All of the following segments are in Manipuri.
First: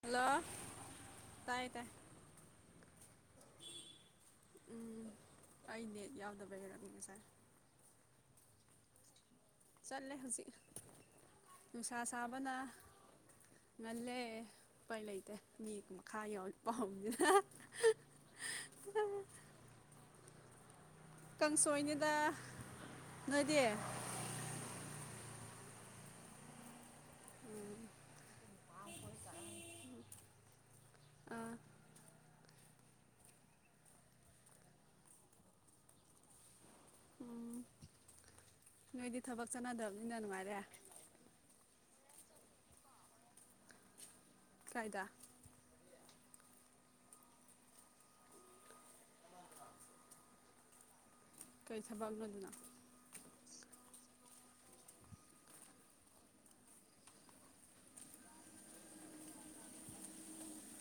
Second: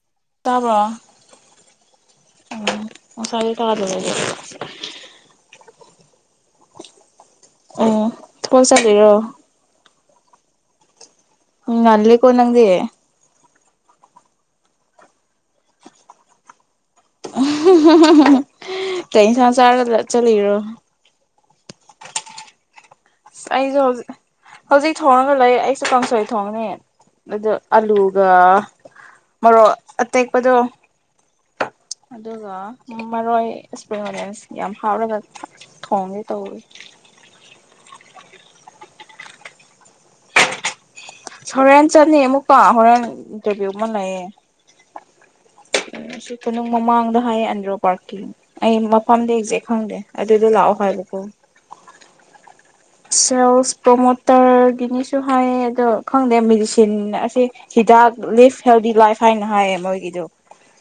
ꯍꯜꯂꯣ ꯇꯥꯕ꯭ꯔꯣ ꯇꯥꯏ ꯇꯥꯏ ꯎꯝ ꯉꯁꯥꯏꯉꯩ ꯇꯥꯗꯕꯒꯤꯅꯦ ꯎꯝ ꯑꯩ ꯅꯦꯠ ꯌꯥꯎꯗꯕꯩ ꯑꯣꯏꯔꯝꯅꯤ ꯉꯁꯥꯏ ꯑꯣ ꯀꯣꯏ ꯆ ꯇꯦꯑꯣ ꯆꯠꯂꯦ ꯍꯧꯖꯤꯛ ꯅꯨꯡꯁꯥ ꯉꯜꯂꯤ ꯀꯣ ꯁꯥꯕꯅ ꯅꯪꯗꯤ ꯉꯜꯂꯦ ꯎꯄꯩ ꯂꯩꯇꯦ ꯃꯤ ꯃꯈꯥ ꯌꯧꯕ ꯄꯥꯎꯅꯤꯅ ꯀꯩ ꯏꯟꯁꯥꯡ ꯆꯥꯔꯒ ꯆꯠꯂꯤꯔꯣ ꯀꯥꯡꯁꯣꯏꯅꯤꯗ ꯅꯣꯏꯗꯤ ꯑꯩꯖꯨ ꯍꯧꯖꯤꯛ ꯍꯧꯖꯤꯛ ꯊꯣꯡꯉꯒ ꯂꯩ ꯑꯩꯁꯨ ꯀꯥꯡꯁꯣꯏ ꯊꯣꯡꯑꯦ ꯑꯗꯨ ꯑꯂꯨꯒ ꯃꯣꯔꯣꯛ ꯑꯇꯦꯛꯄꯗꯣ ꯑꯥ ꯑꯗꯨꯒ ꯃꯔꯣꯏ ꯏꯁꯄ꯭ꯔꯤꯡ ꯑꯣꯅꯤꯌꯟꯁ ꯌꯥꯝ ꯍꯥꯎꯔꯒ ꯊ ꯊꯣꯡꯒꯦ ꯇꯧꯔꯤ ꯎꯝ ꯅꯣꯏꯗꯤ ꯊꯕꯛ ꯆꯠꯅꯗꯕꯅꯤꯅ ꯅꯨꯡꯉꯥꯏꯔꯦ ꯍꯣꯔꯦꯟ ꯆꯠꯅꯤ ꯑꯃꯨꯛꯀ ꯍꯣꯔꯦꯟ ꯏꯟꯇ꯭ꯔꯚꯤꯌꯨ ꯑꯃ ꯂꯩꯌꯦ ꯀꯥꯏꯗꯥ ꯑꯩꯁꯨ ꯀꯣꯅꯨꯡ ꯃꯃꯥꯡꯗ ꯍꯥꯏꯌꯦ ꯑꯟꯗ꯭ꯔꯣ ꯄꯥ꯭ꯔꯛꯀꯤ ꯑꯩ ꯃꯐꯝꯗꯤ ꯑꯦꯛꯖꯦꯛ ꯈꯪꯗꯦ ꯑꯗꯨꯗꯣ ꯂꯥꯛꯑꯣ ꯍꯥꯏꯕꯀꯣ ꯀꯩ ꯊꯕꯛꯅꯣꯗꯨꯅ ꯁꯦꯜꯁ ꯄ꯭ꯔꯃꯣꯗ ꯇꯔ ꯒꯤꯅꯦꯁꯨ ꯍꯥꯏꯌꯦ ꯑꯗꯣ ꯈꯪꯗꯦ ꯃꯦꯗꯤꯁꯤꯟ ꯑꯁꯦ ꯍꯤꯗꯥꯛ ꯂꯤꯐ ꯍꯦꯜꯗꯤ ꯂꯥꯏꯐ ꯍꯥꯏꯅ ꯍꯥꯏꯌꯦ ꯃꯣꯏꯒꯤꯗꯣ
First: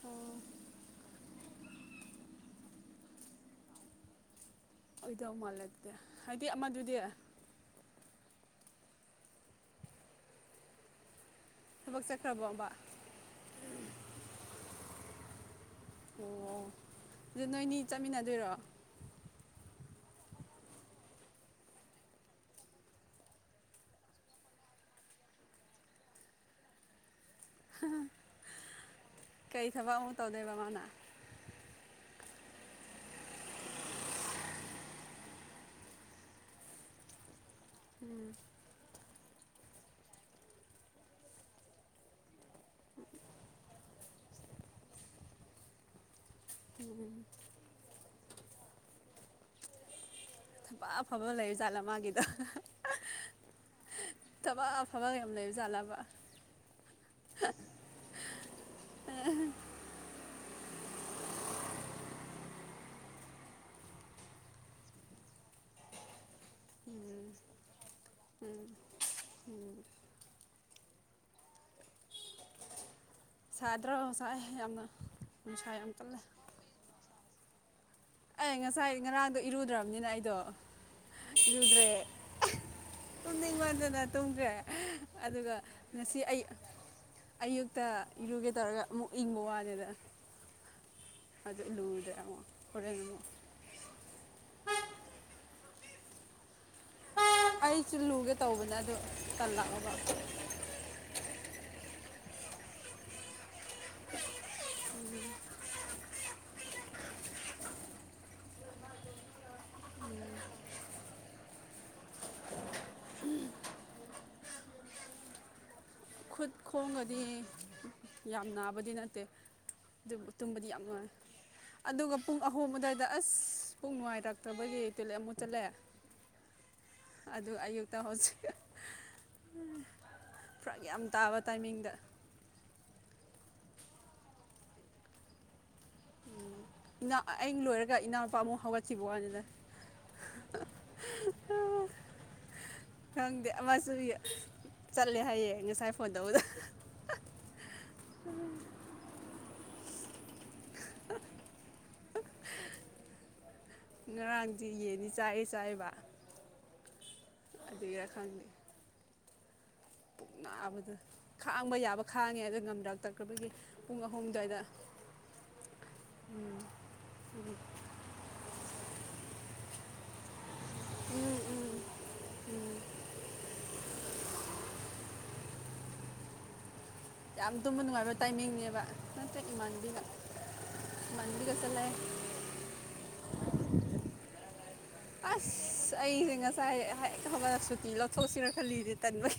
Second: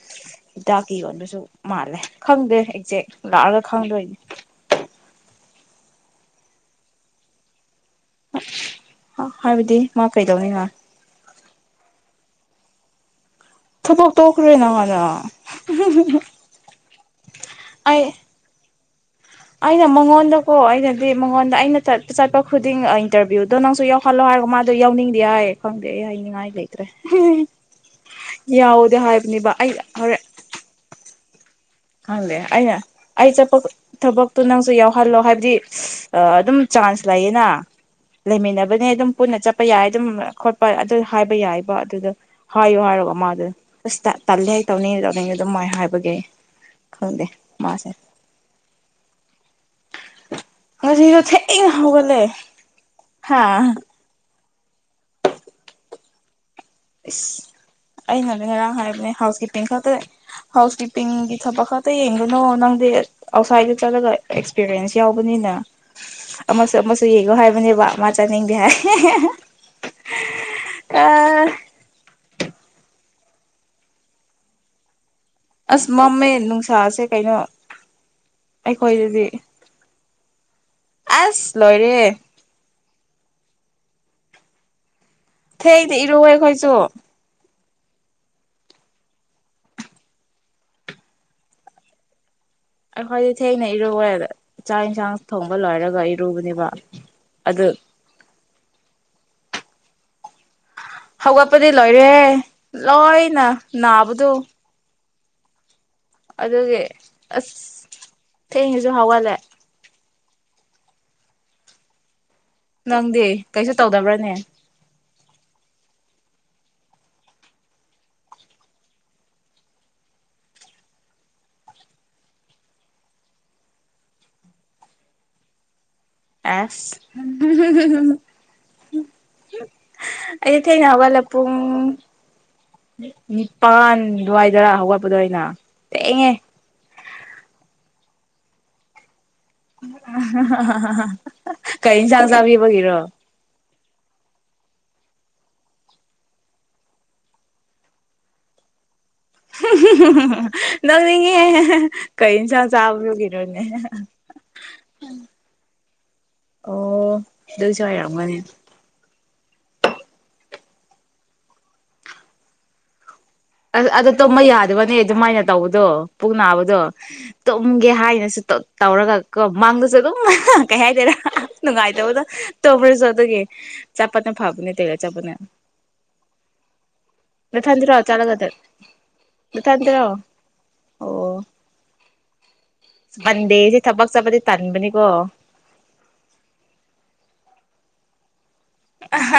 ꯑꯣ ꯍꯤꯗꯥꯛꯀꯤ ꯌꯣꯟꯕꯁꯨ ꯃꯥꯜꯂꯦ ꯈꯪꯗꯦ ꯑꯦꯛꯖꯦꯛ ꯂꯥꯛꯑꯒ ꯈꯪꯗꯣꯏꯅꯦ ꯑꯣꯏꯗꯧ ꯃꯥꯜꯂꯛꯇꯦ ꯍꯥꯏꯗꯤ ꯑꯃꯗꯨꯗꯤ ꯎꯝ ꯍ ꯍꯥꯏꯕꯗꯤ ꯃꯥ ꯀꯩꯗꯧꯏꯅꯤ ꯃꯥ ꯊꯕꯛ ꯆꯠꯈ꯭ꯔꯕꯣꯕꯥ ꯊꯕꯛ ꯇꯣꯛꯈ꯭ꯔꯦ ꯅꯍ ꯥꯟꯅ ꯑꯣ ꯑꯗꯨ ꯅꯣꯏꯅꯤ ꯑꯩ ꯆꯠꯃꯤꯟꯅꯗꯣꯏꯔꯣ ꯑꯩꯅ ꯃꯉꯣꯟꯗꯀꯣ ꯑꯩꯅꯗꯤ ꯃꯉꯣꯟꯗ ꯑꯩꯅ ꯆꯠꯄ ꯈꯨꯗꯤꯡ ꯏꯟꯇꯔꯚꯤꯌꯨꯗꯣ ꯅꯪꯁꯨ ꯌꯥꯎꯍꯜꯂꯣ ꯍꯥꯏꯔꯒ ꯃꯥꯗꯣ ꯌꯥꯎꯅꯤꯡꯗꯦ ꯍꯥꯏ ꯈꯪꯗꯦ ꯑꯩ ꯍꯥꯏꯅꯤꯡꯉꯥꯏ ꯂꯩꯇ꯭ꯔꯦ ꯌꯥꯎꯗꯦ ꯍꯥꯏꯕꯅꯦꯕ ꯀꯩ ꯑꯩ ꯊꯕꯛ ꯑꯃꯨꯛ ꯍꯣꯔꯦꯟ ꯇꯧꯗꯣꯏꯕ ꯃꯥꯅ ꯈꯪꯗꯦ ꯑꯩꯅ ꯑꯩ ꯆꯠꯄ ꯊꯕꯛꯇꯣ ꯅꯪꯁꯨ ꯌꯥꯎꯍꯜꯂꯣ ꯍꯥꯏꯕꯗꯤ ꯑꯥ ꯑꯗꯨꯝ ꯆꯥꯟꯁ ꯂꯩꯌꯦꯅ ꯂꯩꯃꯤꯟꯅꯕꯅꯦ ꯑꯗꯨꯝ ꯄꯨꯟꯅ ꯆꯠꯄ ꯌꯥꯏ ꯑꯗꯨꯝ ꯈꯣꯠꯄ ꯑꯗꯨ ꯍꯥꯏꯕ ꯌꯥꯏꯕ ꯑꯗꯨꯗ ꯍꯥꯏꯌꯨ ꯍꯥꯏꯒ ꯃꯥ ꯑꯗꯨ ꯑꯁ ꯇ ꯇꯜꯂꯦ ꯑꯩ ꯇꯧꯅꯤꯡ ꯇꯧꯅꯤꯡꯗꯦ ꯑꯗꯨꯝꯃꯥꯏ ꯍꯥꯏꯕꯒꯤ ꯎꯝ ꯈꯪꯗꯦ ꯃꯥꯁꯦ ꯊꯕꯛ ꯉꯁꯤꯁꯨ ꯑꯐꯕ ꯂꯩꯕ ꯊꯦꯡꯅ ꯖꯥꯠꯂꯥ ꯍꯧꯒꯠꯂꯦ ꯃꯥꯒꯤꯗꯣ ꯍꯥ ꯊꯕꯛ ꯑꯐꯕ ꯌꯥꯝ ꯂꯩꯕ ꯖꯥꯠꯂꯕ ꯏꯁ ꯑꯩꯅꯅꯦ ꯉꯔꯥꯡ ꯍꯥꯏꯕꯅꯦ ꯍꯥꯎꯁ ꯀꯤꯞꯄꯤꯡ ꯈꯛꯇ ꯍꯥꯎꯁ ꯀꯤꯞꯄꯤꯡꯒꯤ ꯊꯕꯛ ꯈꯛꯇ ꯌꯦꯡꯂ ꯅꯨ ꯅꯪꯗꯤ ꯑꯥꯎꯠꯁꯥꯏꯠꯇ ꯆꯠꯂꯒ ꯑꯦꯛꯁꯄꯤꯔꯤꯌꯦꯟꯁ ꯌꯥꯎꯕꯅꯤꯅ ꯑꯃꯁꯨ ꯑꯃꯁꯨ ꯎꯝ ꯌꯦꯡꯉꯣ ꯍꯥꯏꯕꯅꯦꯕ ꯃꯥ ꯆꯠꯅꯤꯡꯗꯦ ꯎꯝ ꯍꯥꯏ ꯎꯝ ꯑꯥ ꯁꯥꯗ꯭ꯔꯣ ꯁꯥꯥꯏ ꯌꯥꯝꯅ ꯅꯨꯡꯁꯥ ꯑꯁ ꯌꯥꯝ ꯀꯜꯂꯦ ꯃꯝꯃꯦ ꯅꯨꯡꯁꯥꯁꯦ ꯀꯩꯅꯣ ꯑꯩ ꯉꯁꯥꯏ ꯑꯩꯈꯣꯏꯗꯗꯤ ꯉꯔꯥꯡꯗꯣ ꯏꯔꯨꯗ꯭ꯔꯕꯅꯤꯅ ꯑꯩꯗꯣ ꯑꯁ ꯏꯔꯨꯗ꯭ꯔꯦ ꯂꯣꯏꯔꯦ ꯇꯨꯝꯅꯤꯡꯃꯟꯗꯅ ꯗꯨꯒ ꯑꯗꯨꯒ ꯊꯦꯡꯅ ꯉꯁꯤ ꯏꯔꯨꯋꯦ ꯑ ꯑꯩꯈꯣꯏꯁꯨ ꯑꯌꯨꯛ ꯇ ꯏꯔꯨꯒꯦ ꯇꯧꯔꯒ ꯑꯃꯨꯛ ꯏꯪꯕ ꯋꯥꯅꯦꯗ ꯑꯗꯨ ꯂꯨꯗꯦ ꯑꯃꯨꯛ ꯑꯃꯨꯛ ꯑꯩꯈꯣꯏꯗꯤ ꯊꯦꯡꯅ ꯏꯔꯨꯋꯦ ꯆꯥꯛ ꯑꯟꯁꯥꯡ ꯊꯣꯡ ꯕ ꯂꯣꯏꯔꯒ ꯏꯔꯨꯕꯅꯦꯕ ꯑꯗꯨ ꯑꯩꯁꯨ ꯂꯨꯒꯦ ꯇꯧꯕꯅꯦ ꯑꯗꯨ ꯇꯜꯂꯛꯑ ꯍꯧꯒꯠꯄꯗꯤ ꯂꯣꯏꯔꯦ ꯂꯣꯏꯅ ꯅꯥꯕꯗꯨ ꯑꯗꯨꯒꯤ ꯑꯁ ꯊꯦꯡꯁꯤꯁꯨ ꯍꯧꯒꯠꯂꯦ ꯅꯪꯗꯤ ꯀꯩꯁꯨ ꯇꯧꯗꯕ꯭ꯔꯥꯅꯦ ꯈꯨꯠ ꯈꯣꯡꯒꯗꯤ ꯌꯥꯝ ꯅꯥꯕꯗꯤ ꯅꯠꯇꯦ ꯑꯗꯨ ꯇꯨꯝꯕꯗꯤ ꯌꯥꯝ ꯅꯨꯡꯉꯥꯏ ꯑꯗꯨꯒ ꯄꯨꯡ ꯑꯍꯨꯡ ꯑꯗꯨꯗꯥꯏꯗ ꯑꯁ ꯄꯨꯛ ꯅꯨꯡꯉꯥꯏꯔꯛꯇꯕꯒꯤ ꯇꯣꯏꯂꯦꯠ ꯑꯃꯨꯛ ꯆꯠꯂꯦ ꯑꯦꯁ ꯑꯗꯨ ꯑꯌꯨꯛꯇ ꯍꯧꯖꯤꯛ ꯑꯩ ꯐꯔꯛ ꯊꯦꯡꯅ ꯌꯥꯝ ꯍꯧꯒꯠ ꯂ ꯇꯥꯕ ꯇꯥꯏꯃꯤꯡꯗ ꯅꯤꯄꯥꯟ ꯑꯗꯨꯋꯥꯏꯗꯔꯥ ꯍꯧꯒꯠꯄꯗꯣ ꯑꯩꯅ ꯊꯦꯡꯉꯦ ꯎꯝ ꯏ ꯑꯩ ꯂꯣꯏꯔꯒ ꯏꯅꯥꯎ [inaudible] ꯀꯩ ꯑꯦꯟꯁꯥꯡ ꯆꯥꯕꯤꯕꯒꯤꯔꯣ ꯈꯪꯗꯦ ꯑꯃꯁꯨ ꯆꯠꯂꯦ ꯍꯥꯏꯌꯦ ꯉꯁꯥꯏ ꯐꯣꯟꯇꯧꯕꯗ ꯍꯝꯍꯝ ꯅꯣꯡꯅꯤꯡꯉꯦ ꯀꯩ ꯑꯦꯟꯁꯥꯡ ꯆꯥꯕꯗꯨꯒꯤꯔ ꯉꯔꯥꯡꯗꯤ ꯌꯦꯟꯗꯤ ꯆꯥꯏ ꯆꯥꯏꯕ ꯑꯣ ꯑꯗꯨꯏꯁꯨ ꯑꯗꯨꯒꯤꯔ ꯑꯣꯏꯔꯝꯒꯅꯤ ꯈꯪꯗꯦ ꯄꯨꯛ ꯅꯥꯕꯗ ꯈꯥꯡꯕ ꯌꯥꯕ ꯈꯥꯡꯉꯦ ꯑꯗꯨ ꯉꯝꯗꯕꯇꯛ ꯑꯁ ꯑꯗꯨꯗꯣ ꯇꯨꯝꯕ ꯌꯥꯗꯕꯅꯦ ꯑꯗꯨꯃꯥꯏꯅ ꯇꯧꯕꯗꯣ ꯄꯨꯛ ꯅꯥꯕꯗꯣ ꯇꯨꯝꯒꯦ ꯍꯥꯏꯅꯁꯨ ꯇꯧꯔꯒ ꯀꯣ ꯃꯥꯡꯗꯁꯨ ꯑꯗꯨꯝ ꯀꯩ ꯍꯥꯏꯗꯣꯏꯅꯣ ꯅꯨꯡꯉꯥꯏꯇꯕꯗꯣ ꯇꯣꯕ꯭ꯔꯁꯨ ꯑꯗꯨꯒꯤ ꯆꯥꯠꯄꯅ ꯐꯥꯕꯅꯦ ꯇꯣꯏꯂꯦꯠ ꯆꯠꯄꯅ ꯌꯥꯝ ꯇꯨꯝꯕ ꯅꯊꯟꯗꯔꯣ ꯅꯨꯡꯉꯥꯏꯕ ꯆꯠꯂꯒ ꯇꯥꯏꯃꯤꯡꯅꯦꯕ ꯅꯠꯇ꯭ꯔꯦ ꯏꯃꯥꯟꯕꯤ ꯒ ꯅꯊꯟꯗꯔꯣ ꯑꯣ ꯏꯃꯥꯟꯕꯤꯒ ꯆꯠꯂꯦ ꯃꯟꯗꯦꯁꯦ ꯊꯕꯛ ꯆꯠꯄꯗꯤ ꯇꯟꯕꯅꯤꯀꯣ ꯑꯁ ꯂꯧ ꯊꯣꯛꯑꯁꯤꯔ ꯈꯜꯂꯤꯅꯦ ꯇꯟꯕꯩ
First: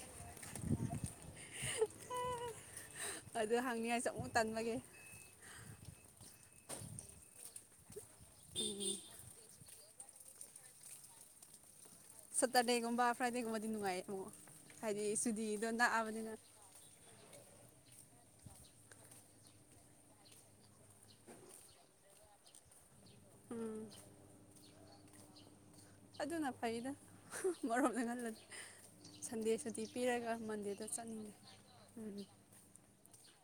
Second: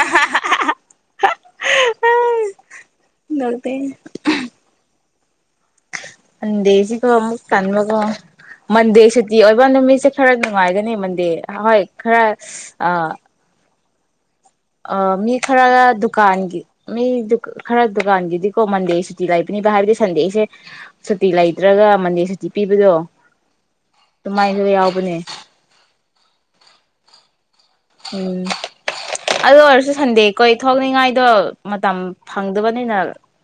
ꯑꯗꯨ ꯅꯣꯛꯅꯤꯡ ꯍꯪꯅꯤꯡꯉꯥꯏꯁꯨ ꯑꯃꯨꯛ ꯇꯟꯕꯒꯤ ꯁꯟꯗꯦꯁꯦ ꯑꯃꯨꯛ ꯇꯟꯕꯀꯣ ꯃꯟꯗꯦ ꯁꯨꯇꯤ ꯑꯣꯏꯕ ꯅꯨꯃꯤꯠ ꯁꯦ ꯈꯔ ꯅꯨꯡꯉꯥꯏꯒꯅꯤ ꯃꯗꯟꯗꯦ ꯍꯣꯏ ꯈꯔ ꯁꯇ꯭ꯔꯗꯦꯒꯨꯝꯕ ꯐ꯭ꯔꯥꯏꯗꯦꯒꯨꯝꯕꯗꯤ ꯅꯨꯡꯉꯥꯏꯌꯦ ꯑꯣ ꯑꯥ ꯃꯤ ꯈꯥꯔ ꯗꯨꯀꯥꯟꯒꯤ ꯃꯤꯗꯨ ꯈꯥꯔ ꯗꯨꯀꯥꯟꯒꯤꯗꯤꯀꯣ ꯃꯟꯗꯦ ꯁꯨꯇꯤ ꯂꯩꯕꯅꯦꯕ ꯍꯥꯏꯕꯗꯤ ꯁꯟꯗꯦꯁꯦ ꯁꯨꯇꯤ ꯂꯩꯇ꯭ꯔꯒ ꯃꯟꯗꯦ ꯁꯨꯇꯤ ꯄꯤꯕꯗꯣ ꯎꯝ ꯑꯗꯨꯃꯥꯏꯅꯁꯨ ꯌꯥꯎ ꯕꯅꯦ ꯑꯗꯨꯅ ꯐꯩꯗ ꯑꯃꯔꯣꯝꯗ ꯎꯝ ꯈꯜꯂꯗꯤ ꯁꯟꯗꯦ ꯑꯗꯨ ꯁꯨꯇꯤ ꯑꯣꯏꯔꯁꯨ ꯁꯟꯗꯦ ꯄꯤꯔꯒ ꯀꯣꯏ ꯃꯟꯗꯦꯗ ꯊꯣꯛꯅꯤꯡꯉꯥꯏꯗꯣ ꯆꯠꯅꯤꯡꯉꯦ ꯃꯇꯝ ꯐꯪꯗꯕꯅꯤꯅ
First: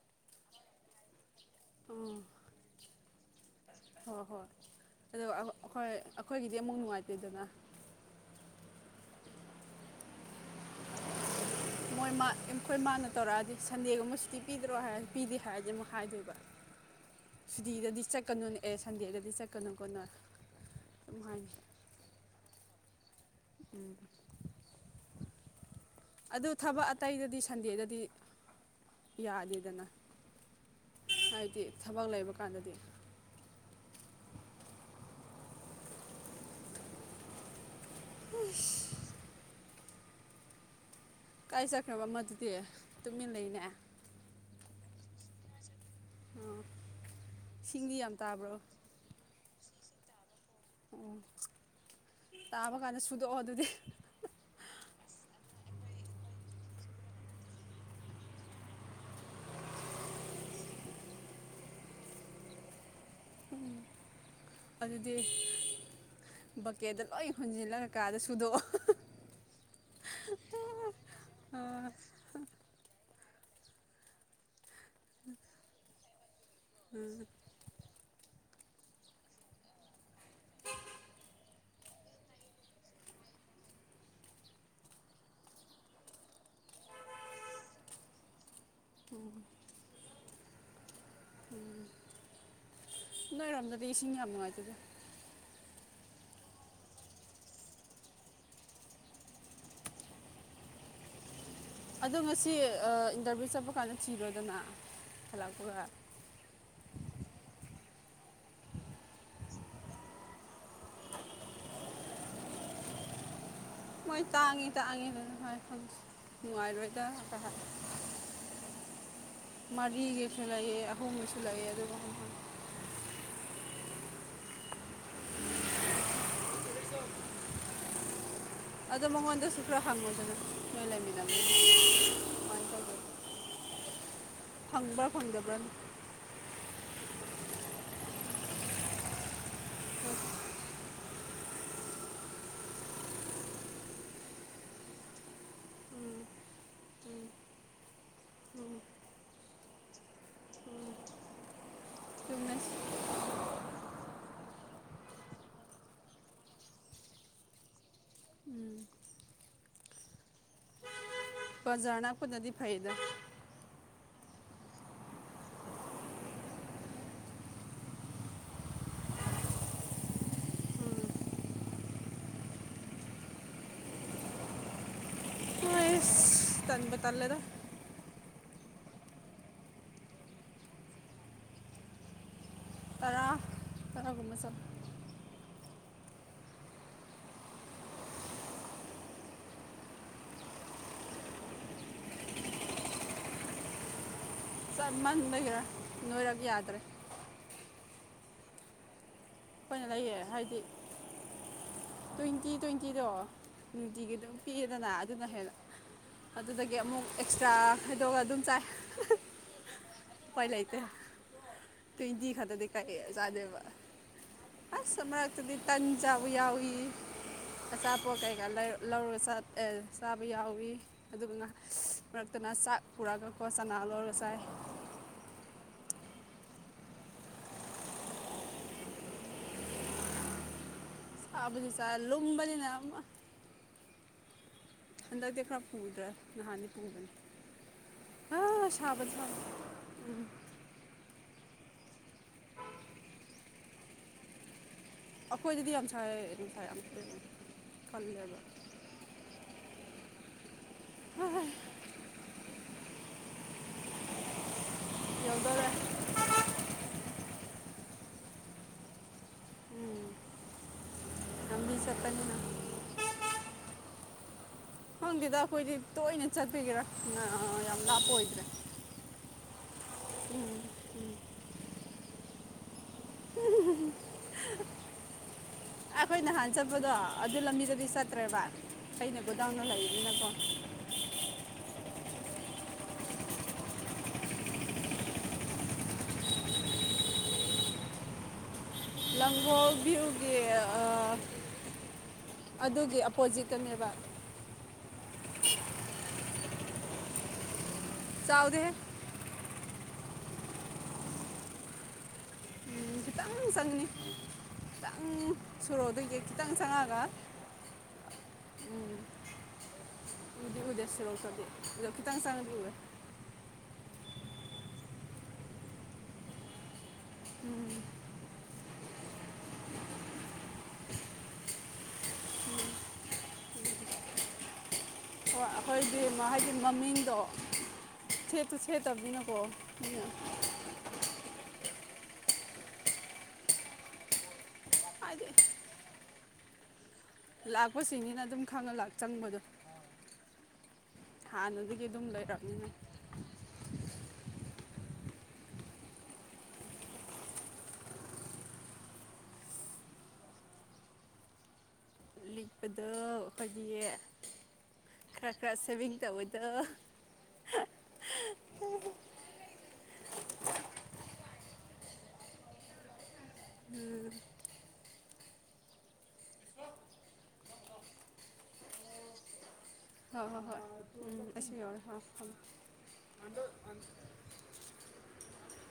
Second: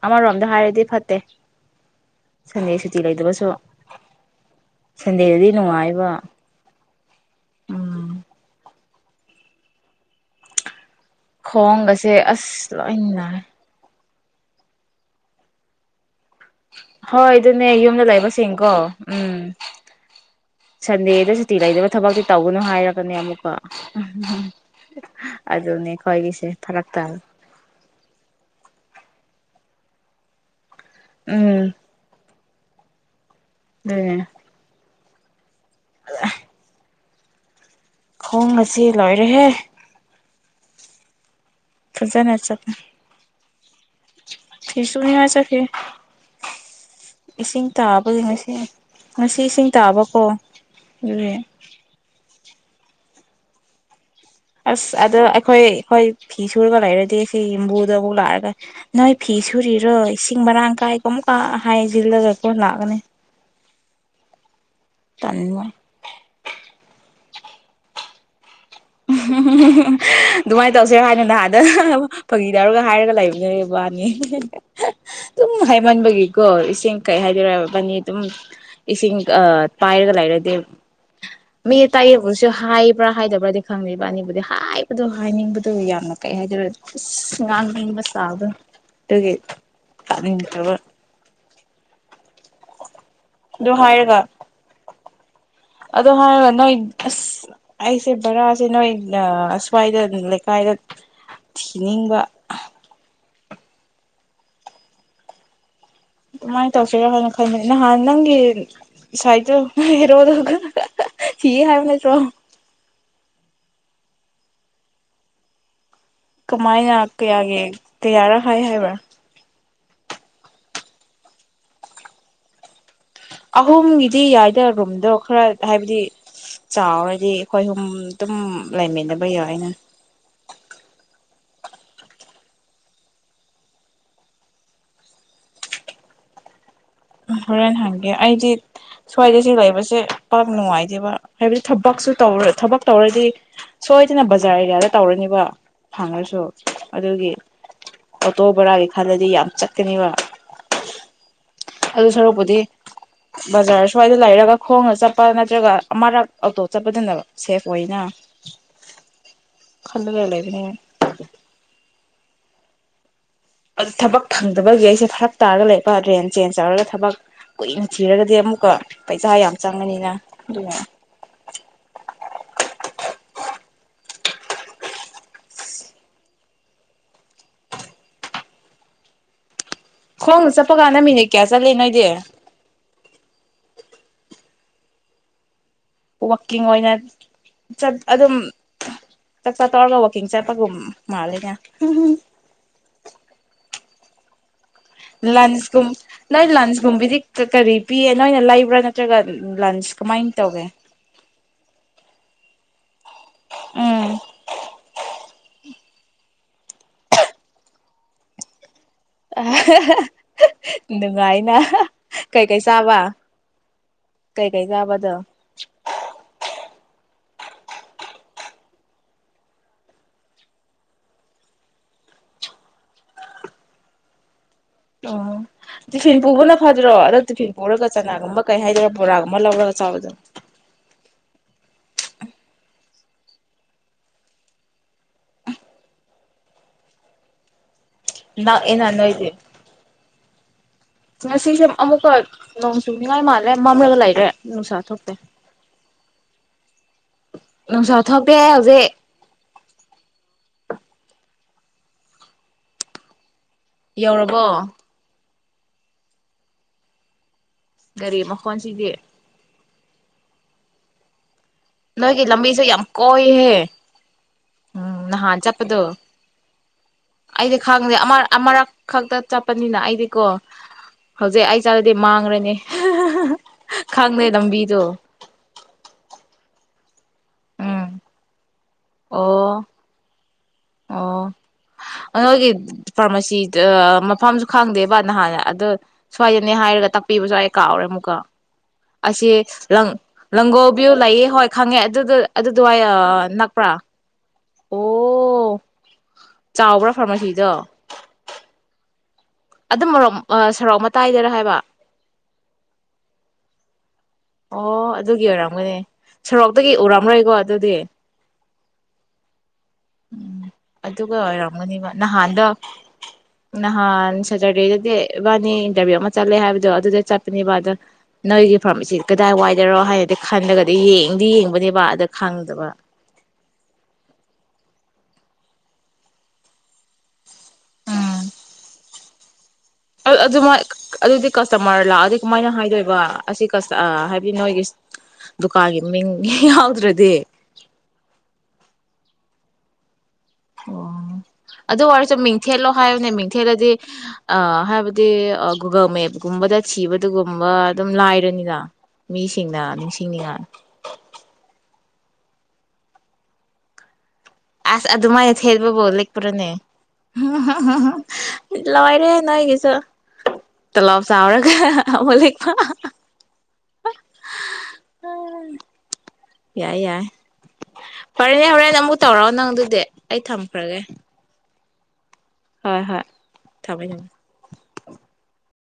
ꯑꯃꯔꯣꯝꯗ ꯍꯥꯏꯔꯗꯤ ꯐꯠꯇꯦ ꯎꯝ ꯁꯟꯗꯦ ꯁꯨꯇꯤ ꯂꯩꯇꯕꯁꯨ ꯎꯝ ꯍꯣꯏ ꯍꯣꯏ ꯁꯟꯗꯦꯗꯗꯤ ꯅꯨꯡꯉꯥꯏꯕ ꯑꯗꯨꯗꯨꯅ ꯎꯝ ꯃꯣꯏ ꯈꯣꯡꯒꯁꯦ ꯃꯥ ꯌꯨꯝ ꯑꯁ ꯑꯩꯈꯣꯏ ꯂꯣꯏ ꯃꯥꯅ ꯅꯥꯏ ꯇꯧꯔꯛꯑꯗꯤ ꯁꯟꯗꯦꯒꯨꯝꯕ ꯁꯨ ꯄꯤ ꯄꯤꯗ꯭ꯔꯣ ꯍꯥꯏ ꯄꯤꯗꯦ ꯍꯥꯏꯔꯗꯤ ꯑꯃꯨꯛ ꯍꯥꯏꯗꯣꯏꯕ ꯍꯣꯏ ꯑꯗꯨꯅꯦ ꯁꯨꯇꯤꯗꯗꯤ ꯌꯨꯝꯗ ꯆꯠꯀꯅꯨꯅꯦ ꯂꯩꯕꯁꯤꯡꯀꯣ ꯑꯦ ꯁꯟꯗꯦꯗꯗꯤ ꯎꯝ ꯆꯠꯀꯅꯨꯀꯣ ꯅꯣꯏ ꯑꯗꯨꯝ ꯁꯟꯗꯦꯗ ꯍꯥꯏꯅꯤ ꯁꯨꯇꯤ ꯂꯩꯗꯕ ꯊꯕꯛꯇꯤ ꯇꯧꯒꯅꯨ ꯍꯥꯏꯔꯛ ꯑꯗꯨꯅꯦ ꯑꯃꯨꯛꯀ ꯑꯝ ꯑꯗꯨꯅꯦ ꯈꯣꯏꯒꯤꯁꯦ ꯑꯗꯨ ꯐꯔꯛ ꯊꯕꯛ ꯇꯥ ꯑꯇꯩꯗꯗꯤ ꯁꯟꯗꯦꯗꯗꯤ ꯌꯥꯗꯦꯗꯅ ꯍꯥꯏꯗꯤ ꯊꯕꯛ ꯂꯩꯕ ꯀꯥꯟꯗꯗꯤ ꯗꯨꯅꯦ [unintelligible] ꯈꯣꯡꯑꯁꯤ ꯂꯣꯏꯔꯦꯍꯦ ꯀꯥꯏ ꯆꯠꯈ꯭ꯔꯕ ꯐꯖꯅ ꯑꯃꯗꯨꯗꯤ ꯇꯨꯃꯤꯟ ꯂꯩꯅꯦ ꯌꯥ ꯐꯤꯁꯨꯅꯤ ꯍꯥꯏ ꯆꯠꯈꯤ ꯏꯁꯤꯡ ꯏꯁꯤꯡꯗꯤ ꯌꯥꯝ ꯇꯥꯕꯒꯤ ꯉꯁꯤ ꯇꯥꯕ꯭ꯔꯣ ꯉꯁꯤ ꯏꯁꯤꯡ ꯇꯥꯕꯀꯣ ꯑꯣ ꯑꯗꯨꯅꯦ ꯇꯥꯕ ꯀꯥꯟꯗ ꯁꯨꯗꯣꯛꯑꯣ ꯑꯗꯨꯗꯤ ꯑꯁ ꯑꯗꯣ ꯑꯩꯈꯣꯏ ꯈꯣꯏ ꯐꯤ ꯁꯨꯔꯒ ꯂꯩꯔꯗꯤ ꯁꯤ ꯌꯕꯨꯗꯣ ꯑꯃꯨꯛ ꯂꯥꯛꯑꯒ ꯅꯣꯏ ꯐꯤ ꯁꯨꯔꯤꯔꯣ ꯏꯁꯤꯡ ꯃꯔꯥꯡ ꯀꯥꯏ ꯀꯣ ꯑꯃꯨꯛꯀ ꯍꯥꯏꯖꯤꯜꯂꯒ ꯀꯣ ꯂꯥꯛꯑꯒꯅꯦ ꯑꯗꯨꯗꯤ ꯇꯟꯕ ꯕꯀꯦꯠꯗ ꯂꯣꯏ ꯍꯣꯟꯖꯤꯜꯂꯒ ꯀꯥꯗ ꯁꯨꯗꯣꯛꯑꯣ ꯍꯝ ꯍꯝ ꯑꯗꯨꯃꯥꯏꯅ ꯇꯧꯁꯦ ꯍꯥꯏꯅ ꯅꯍꯥꯥꯟꯗ ꯑꯥ ꯐꯥꯒꯤꯗꯧꯔꯒ ꯍꯥꯏꯔꯒ ꯂꯩꯕ ꯂꯩꯕꯥꯅꯤ ꯑꯗꯨꯨꯝ ꯍꯩꯃꯟꯕꯒꯤ ꯀꯣ ꯏꯁꯤꯡ ꯀꯩ ꯍꯥꯏꯗꯣꯏꯔꯕꯅꯤ ꯑꯗꯨꯝ ꯏꯁꯤꯡ ꯑ ꯄꯥꯏ ꯂꯩꯔꯗꯤ ꯃꯤ ꯑꯇꯥꯏꯕꯨꯁꯨ ꯍꯥꯏꯕ꯭ꯔꯥ ꯍꯥꯏꯗꯕ꯭ꯔꯥꯗꯤ ꯈꯪꯗꯦ ꯏꯕꯥꯅꯤꯕꯨꯗꯤ ꯍꯥꯏꯕꯗꯣ ꯍꯥꯏꯅꯤꯡꯕꯗꯣ ꯌꯥꯝꯅ ꯀꯩ ꯍꯥꯏꯗꯣꯔ ꯄꯨꯁ ꯉꯥꯡꯅꯤꯡꯕ ꯁꯥꯕ ꯑꯗꯨꯒꯤ ꯇꯥꯅꯤꯡ [unintelligible] ꯎꯝ ꯑꯗꯨ ꯅꯣꯏꯔꯣꯝꯗꯗꯤ ꯏꯁꯤꯡ ꯌꯥꯝ ꯅꯨꯡꯉꯥꯏꯇꯦꯗ ꯑꯗꯣ ꯍꯥꯏꯔꯒ ꯅꯣꯏ ꯑꯁ ꯑꯩꯁꯦ ꯕꯔꯥꯖꯦ ꯅꯣꯏꯅ ꯑꯁ꯭ꯋꯥꯏꯗ ꯂꯩꯀꯥꯏꯗ ꯑꯗꯣ ꯊꯤꯅꯤꯡꯕ ꯉꯁꯤ ꯏꯟꯇꯔꯚꯌꯨ ꯆꯠ ꯄ ꯀꯥꯟꯗ ꯊꯤꯔꯣꯗꯅ ꯍꯜꯂꯛꯄꯒ ꯀꯃꯥꯏꯅ ꯇꯧꯁꯤꯔ ꯍꯥꯏꯅ ꯈꯟꯕꯅꯦ ꯅꯍꯥꯟ ꯅꯪꯒꯤ ꯁꯥꯏꯗꯣ ꯍꯦꯔꯣꯗꯣ ꯍ ꯍ ꯊꯤꯌꯦ ꯍꯥꯏꯕ ꯅꯠꯇ꯭ꯔꯣ ꯃꯣꯏ ꯇꯥꯡꯉꯤ ꯇꯥꯡꯉꯤ ꯂꯣꯏꯅ ꯍꯥꯏ ꯍꯧꯖꯤꯛꯁꯨ ꯀꯃꯥꯏꯅ ꯀꯌꯥꯒꯤ ꯀꯌꯥꯔꯛ ꯍꯥꯏ ꯍꯥꯏꯕ꯭ꯔꯥ ꯃꯔꯤꯒꯤꯁꯨ ꯂꯩꯑꯦ ꯑꯍꯨꯝꯒꯤꯁꯨ ꯂꯩꯑꯦ ꯑꯗꯨꯒ ꯑꯍꯨꯝꯒꯤꯗꯤ ꯌꯥꯏꯗꯔꯨꯝ ꯑꯗꯣ ꯈꯔ ꯍꯥꯏꯕꯗꯤ ꯆꯥꯎꯔꯗꯤ ꯑꯩꯈꯣꯏ ꯍꯨꯝ ꯑꯗꯨꯝ ꯂꯩꯃꯤꯟꯅꯕ ꯌꯥꯏꯅ ꯐꯪꯕ꯭ꯔꯥ ꯐꯪꯗꯕ꯭ꯔꯥ ꯍꯣꯔꯦꯟ ꯍꯪꯒꯦ ꯑꯩꯗꯤ ꯁ꯭ꯋꯥꯏꯗꯁꯤ ꯂꯩꯕꯁꯦ ꯄꯥꯛ ꯅꯨꯡꯉꯥꯏꯇꯦꯕ ꯍꯥꯏꯕꯗꯤ ꯊꯕꯛꯁꯨ ꯇꯧ ꯊꯕꯛ ꯇꯧꯔꯗꯤ ꯁꯣꯏꯗꯅ ꯕꯖꯥꯔ ꯑꯦꯔꯤꯌꯥꯗ ꯇꯧꯔꯅꯤꯕ ꯐꯪꯉꯁꯨ ꯑꯗꯨꯒꯤ ꯑꯣꯇꯣ ꯕꯣꯔꯥꯒꯤ ꯈꯜꯂꯗꯤ ꯌꯥꯝ ꯆꯠꯀꯅꯤꯕ ꯑꯗꯨ ꯁꯔꯨꯛꯄꯨꯗꯤ ꯕꯖꯥꯔ ꯁ꯭ꯋꯥꯏꯗ ꯂꯩꯔꯒ ꯈꯣꯡꯅ ꯆꯠꯄ ꯅꯠꯇ꯭ꯔꯒ ꯑꯃꯔꯛ ꯑꯣꯇꯣ ꯆꯠꯄꯗꯨꯅ ꯁꯦꯐ ꯑꯣꯏꯅ ꯈꯜꯂꯒ ꯂꯩꯕꯅꯦ ꯕꯖꯥꯔ ꯅꯛꯄꯗꯨꯗꯤ ꯐꯩꯗ ꯊꯕꯛ ꯐꯪꯗꯕꯒꯤ ꯑꯩꯁꯦ ꯐꯔꯛ ꯇꯥꯔꯒ ꯂꯩꯕ ꯔꯦꯟ ꯆꯦꯟꯁ ꯇꯧꯔꯒ ꯊꯕꯛ ꯀꯨꯏꯅ ꯊꯤꯔꯒꯗꯤ ꯑꯃꯨꯛꯀ ꯄꯩꯁꯥ ꯌꯥꯝ ꯆꯪꯉꯅꯤꯅ ꯑꯗꯨꯅ ꯇꯟꯕꯨ ꯇꯜꯂꯦꯗ ꯈꯣꯡꯅ ꯆꯠꯄ ꯀꯥꯟꯗ ꯃꯤꯅꯤꯠ ꯀꯌꯥ ꯆꯠꯂꯤ ꯅꯣꯏꯗꯤ [unintelligible] ꯋꯥꯛꯀꯤꯡ ꯑꯣꯏꯅ ꯆꯠ ꯑꯗꯨꯝ ꯆꯥꯛ ꯆꯥ ꯇꯧꯔꯒ ꯋꯥꯛꯀꯤꯡ ꯆꯠꯄꯒꯨꯝ ꯃꯥꯂꯦꯅꯦ ꯍꯝ ꯍꯝ ꯂꯟꯁꯀꯨꯝ ꯅꯣꯏ ꯂꯟꯁꯀꯨꯝꯕꯤꯗꯤ ꯀꯔꯤ ꯄꯤꯌꯦ ꯅꯣꯏꯅ ꯂꯩꯕ꯭ꯔꯥ ꯅꯠꯇ꯭ꯔꯒ ꯎꯝ ꯂꯟꯁ ꯀꯃꯥꯏꯅ ꯇꯧꯒꯦ ꯇ꯭ꯋꯦꯟꯇꯤ ꯇ꯭ꯋꯦꯟ ꯅꯨꯡꯇꯤꯗꯣ ꯎꯝ ꯅꯨꯡꯇꯤꯒꯤ ꯑꯗꯨꯝ ꯄꯤꯌꯦꯗꯅ ꯑꯗꯨꯅ ꯍꯦꯟꯅ ꯑꯗꯨꯗꯒꯤ ꯑꯃꯨꯛ ꯑꯦꯛꯁꯇ꯭ꯔꯥ ꯈꯥꯏꯗꯣꯛꯑꯒ ꯑꯗꯨꯝ ꯆꯥꯏ ꯑꯥ ꯍꯥ ꯍꯥ ꯅꯨꯡꯉꯥꯏꯅ ꯀꯩꯀꯩ ꯆꯥꯕ ꯀꯩꯀꯩ ꯑꯁ ꯆꯥꯕꯗꯣ ꯃꯛꯇꯗꯤ ꯇꯟꯆꯥꯕ ꯌꯥꯎꯏ ꯑꯆꯥꯄꯣꯠ ꯀꯩꯀꯥꯔ ꯂꯩꯔ ꯂꯧꯔ ꯆꯠ ꯑꯥ ꯆꯥꯕ ꯌꯥꯎꯏ ꯑꯗꯨꯒ ꯃꯔꯛꯇꯅ ꯆꯥꯛ ꯄꯨꯔꯛꯑꯒꯀꯣ ꯆꯅꯥ ꯂꯧꯔ ꯆꯥꯏ ꯎꯝ ꯇꯤꯐꯤꯟ ꯄꯨꯕꯅ ꯐꯥꯗ꯭ꯔꯣ ꯑꯗꯣ ꯇꯤꯐꯤꯟ ꯄꯨꯔꯒ ꯆꯅꯥꯒꯨꯝꯕ ꯀꯩ ꯍꯥꯏꯗꯣꯏꯔ ꯕꯣꯔꯥꯒꯨꯝꯕ ꯂꯧꯔꯒ ꯆꯥꯕꯗꯣ ꯆ ꯂꯨꯝꯕꯅꯤꯅ [unintelligible] ꯍꯟꯗꯛꯇꯤ ꯈ꯭ꯔꯥ ꯄꯨꯗ꯭ꯔꯦ ꯅꯍꯥꯗꯤ ꯄꯨꯕꯅꯤ ꯑ ꯅꯛꯑꯦꯅ ꯁꯥꯕꯗ ꯅꯣꯏꯗꯤ ꯁꯥꯕ ꯉꯁꯤꯁꯦ ꯑꯃꯨꯛꯀ ꯅꯣꯡ ꯆꯨꯅꯤꯡꯉꯥꯏ ꯃꯥꯜꯂꯦ ꯃꯝꯂꯒ ꯂꯩꯔꯦ ꯅꯨꯡꯁꯥ ꯊꯣꯛ ꯑꯩꯈꯣꯏ ꯗꯗꯤ ꯌꯥꯝ ꯁꯥꯏ ꯅꯨꯡꯁꯥ ꯌꯥꯝ ꯅꯨꯡꯁꯥ ꯀꯜꯂꯦꯕ ꯊꯣꯛꯇꯦ ꯍꯧꯖꯤꯛ ꯍꯥ ꯍꯥ ꯌꯧꯔꯕꯣ ꯌꯧꯗꯧꯔꯦ ꯒꯥꯔꯤ ꯃꯈꯣꯟꯁꯤꯗꯤ ꯂꯝꯕꯤ ꯅꯣꯏꯒꯤ ꯆꯠꯄꯅꯤꯅ ꯂꯝꯕꯤꯁꯦ ꯌꯥꯝ ꯀꯣꯏꯍꯦ ꯎꯝ ꯅꯍꯥꯟ ꯈꯪꯗꯦꯗ ꯑꯩꯈꯣꯏꯗꯤ ꯆꯠꯄꯗꯣ ꯇꯣꯏꯅ ꯆꯠꯄꯒꯤꯔ ꯑꯩꯗꯤ ꯉ- ꯌꯥꯝ ꯈꯪ ꯂꯥꯞꯄ ꯑꯃꯔꯛ ꯑꯣꯏꯗ꯭ꯔꯦ ꯑꯃꯔꯛ ꯈꯛꯇ ꯆꯠꯄꯅꯤꯅ ꯑꯩꯗꯤꯀꯣ ꯍꯧꯖꯤꯛ ꯑꯩ ꯆꯠꯂ ꯑꯗꯨꯗꯤ ꯃꯥꯡꯔꯅꯤ ꯍꯥ ꯍꯥ ꯈꯪꯗꯦ ꯂꯝꯕꯤꯗꯣ ꯑꯩꯈꯣꯏ ꯅꯍꯥꯟ ꯆꯠꯄꯗꯣ ꯑꯗꯨ ꯎꯝ ꯂꯝꯕꯤꯗꯨꯗꯤ ꯆꯠꯇ꯭ꯔꯦꯕ ꯑꯩꯅ ꯑꯣ ꯒꯣꯗꯥꯎꯟꯗ ꯂꯩꯔꯤꯅꯤꯅꯀꯣ ꯑꯣ ꯅꯣꯏꯒꯤ ꯐꯥꯔꯃꯥꯁꯤꯗ ꯃꯐꯝꯁꯨ ꯈꯪꯗꯦꯕ ꯅꯍꯥꯟ ꯑꯗꯣ ꯁ꯭ꯋꯥꯏꯗꯅꯦ ꯍꯥꯏꯔꯒ ꯇꯥꯛꯄꯤꯕꯁꯨ ꯑꯩ ꯀꯥꯎꯔꯦ ꯑꯃꯨꯛꯀ ꯑꯁꯤ ꯂꯪꯒꯣꯜ ꯂꯥꯡ ꯚ꯭ꯌꯨꯒꯤ ꯂꯥꯡꯒꯣꯜꯚ꯭ꯌꯨ ꯑꯥ, ꯂꯩꯌꯦ ꯍꯣꯏ ꯈꯪꯉꯦ ꯑꯗꯨꯗꯣ ꯑꯗꯨꯗꯨꯋꯥꯏ ꯑꯗꯨꯒꯤ ꯅꯛꯄ꯭ꯔꯥ ꯑꯄꯣꯖꯤꯠꯇꯅꯦꯕ ꯑꯣ ꯆꯥꯎꯕ꯭ꯔꯥ ꯐꯥꯔꯃꯥꯁꯤꯗꯣ ꯆꯥꯎꯗꯦꯍꯦ ꯑꯗꯨꯝ ꯃꯔꯣꯛ ꯁꯔꯣꯛ ꯃꯇꯥꯏꯗꯔꯥ ꯍꯥꯏꯕ ꯎꯝ, ꯈꯤꯇꯪ ꯆꯪꯅꯤ ꯑꯣ ꯈꯤꯇꯪ ꯑꯗꯨꯒꯤ ꯑꯣꯏꯔꯝꯒꯅꯤ ꯁꯣꯔꯣꯛꯗꯒꯤ ꯈꯤꯇꯪ ꯁꯣꯔꯣꯛꯇꯒꯤ ꯆꯪꯉꯒ ꯎꯔꯝꯔꯣꯏꯀꯣ ꯑꯗꯨꯗꯤ ꯎꯝ ꯎꯗꯤ ꯎꯗꯦ ꯑꯗꯨꯒ ꯁꯣꯔꯣꯛꯇꯗꯤ ꯑꯗꯣ ꯑꯣꯏꯔꯝꯒꯅꯤꯕ ꯈꯤꯇꯪ ꯅꯍꯥꯟꯗꯣ ꯆꯪꯉꯗꯤ ꯎꯔꯦ ꯅꯍꯥꯟ ꯁꯇꯔꯗꯦꯗꯗꯤ ꯏꯕꯥꯅꯤ ꯏꯟꯇꯔꯚꯤꯌꯨ ꯑꯃ ꯆꯠꯂꯦ ꯍꯥꯏꯕꯗꯣ ꯑꯗꯨꯗ ꯆꯠꯄꯅꯤꯕꯗꯣ ꯅꯣꯏꯒꯤ ꯐꯥꯔꯃꯁꯤ ꯀꯗꯥꯏ ꯋꯥꯏꯗꯔꯣ ꯍꯥꯏꯅꯗꯤ ꯈꯜꯂꯒꯗꯤ ꯌꯦꯡꯗꯤ ꯌꯦꯡꯕꯅꯦꯕ ꯗ ꯈꯪꯗꯕ ꯍꯣꯏ ꯑꯩꯈꯣꯏꯒꯤ ꯃꯥꯍꯩꯒꯤ ꯃꯃꯤꯡꯗꯣ [inaudible] ꯇꯝꯅꯤꯅꯀꯣ [unintelligible] ꯑꯗꯨꯃꯥꯏ ꯑꯗꯨꯗꯤ ꯀꯁꯇꯃꯔ ꯂꯥꯛꯑꯗꯤ ꯀꯃꯥꯏꯅ ꯍꯥꯏꯗꯣꯏꯕ ꯑꯁꯤ ꯀꯁ ꯍꯥꯏꯕꯗꯤ ꯅꯣꯏꯒꯤ ꯍꯥꯏꯗꯤ ꯗꯨꯀꯥꯟꯒꯤ ꯃꯤꯡ ꯌꯥꯎꯗ꯭ꯔꯗꯤ ꯂꯥꯛꯄꯁꯤꯡꯅꯤꯅ ꯑꯗꯨꯝ ꯈꯪꯉ ꯂꯥꯛ ꯆꯪꯕꯗꯣ ꯑꯣ ꯑꯗꯨ ꯍꯥꯟꯅꯗꯒꯤ ꯑꯗꯨꯝ ꯑꯣꯏꯔꯁꯨ ꯃꯤꯡꯊꯦꯠꯂꯣ ꯂꯩꯔꯕꯅꯤꯅ ꯍꯥꯏꯌꯣꯅꯦ ꯃꯤꯡꯊꯦꯠꯂꯗꯤ ꯑ ꯍꯥꯏꯕ ꯗꯤ ꯒꯨꯒꯜ ꯃꯦꯞꯒꯨꯝꯕꯗ ꯊꯤꯕꯗꯨꯒꯨꯝꯕ ꯑꯗꯨꯝ ꯂꯥꯏꯔꯅꯤꯅ ꯃꯤꯁꯤꯡꯅ ꯅꯤꯡꯁꯤꯡꯅꯤꯉ ꯀꯗꯧ ꯍꯣꯏꯕꯤꯌꯦ ꯑꯁ ꯑꯗꯨꯃꯥꯏꯅ ꯊꯦꯠꯄꯕꯨ ꯇꯧꯕꯗꯣ ꯂꯤꯛꯄꯥꯔꯥꯅꯦ ꯍꯍꯥ ꯂꯣꯏꯔꯦ ꯅꯣꯏꯒꯤꯁꯨ ꯇꯣꯂꯣꯞ ꯆꯥꯎꯔ ꯍ ꯍ ꯍ [unintelligible] [inaudible] [inaudible] ꯌꯥꯏ ꯌꯥꯏ ꯐꯔꯦꯅꯦ ꯍꯣꯔꯦꯟ ꯑꯃꯨꯛ ꯇꯧꯔꯛꯑꯣ ꯅꯪ ꯑꯗꯨꯗꯤ ꯑꯩ ꯍꯣꯏ ꯍꯣꯏ ꯍꯣꯏ ꯊꯝꯈ꯭ꯔꯒꯦ ꯎꯝ ꯑꯁꯤꯔꯣ [inaudible] ꯍꯣꯏ ꯍꯣꯏ ꯊꯝꯃꯦ ꯊꯝꯃꯦ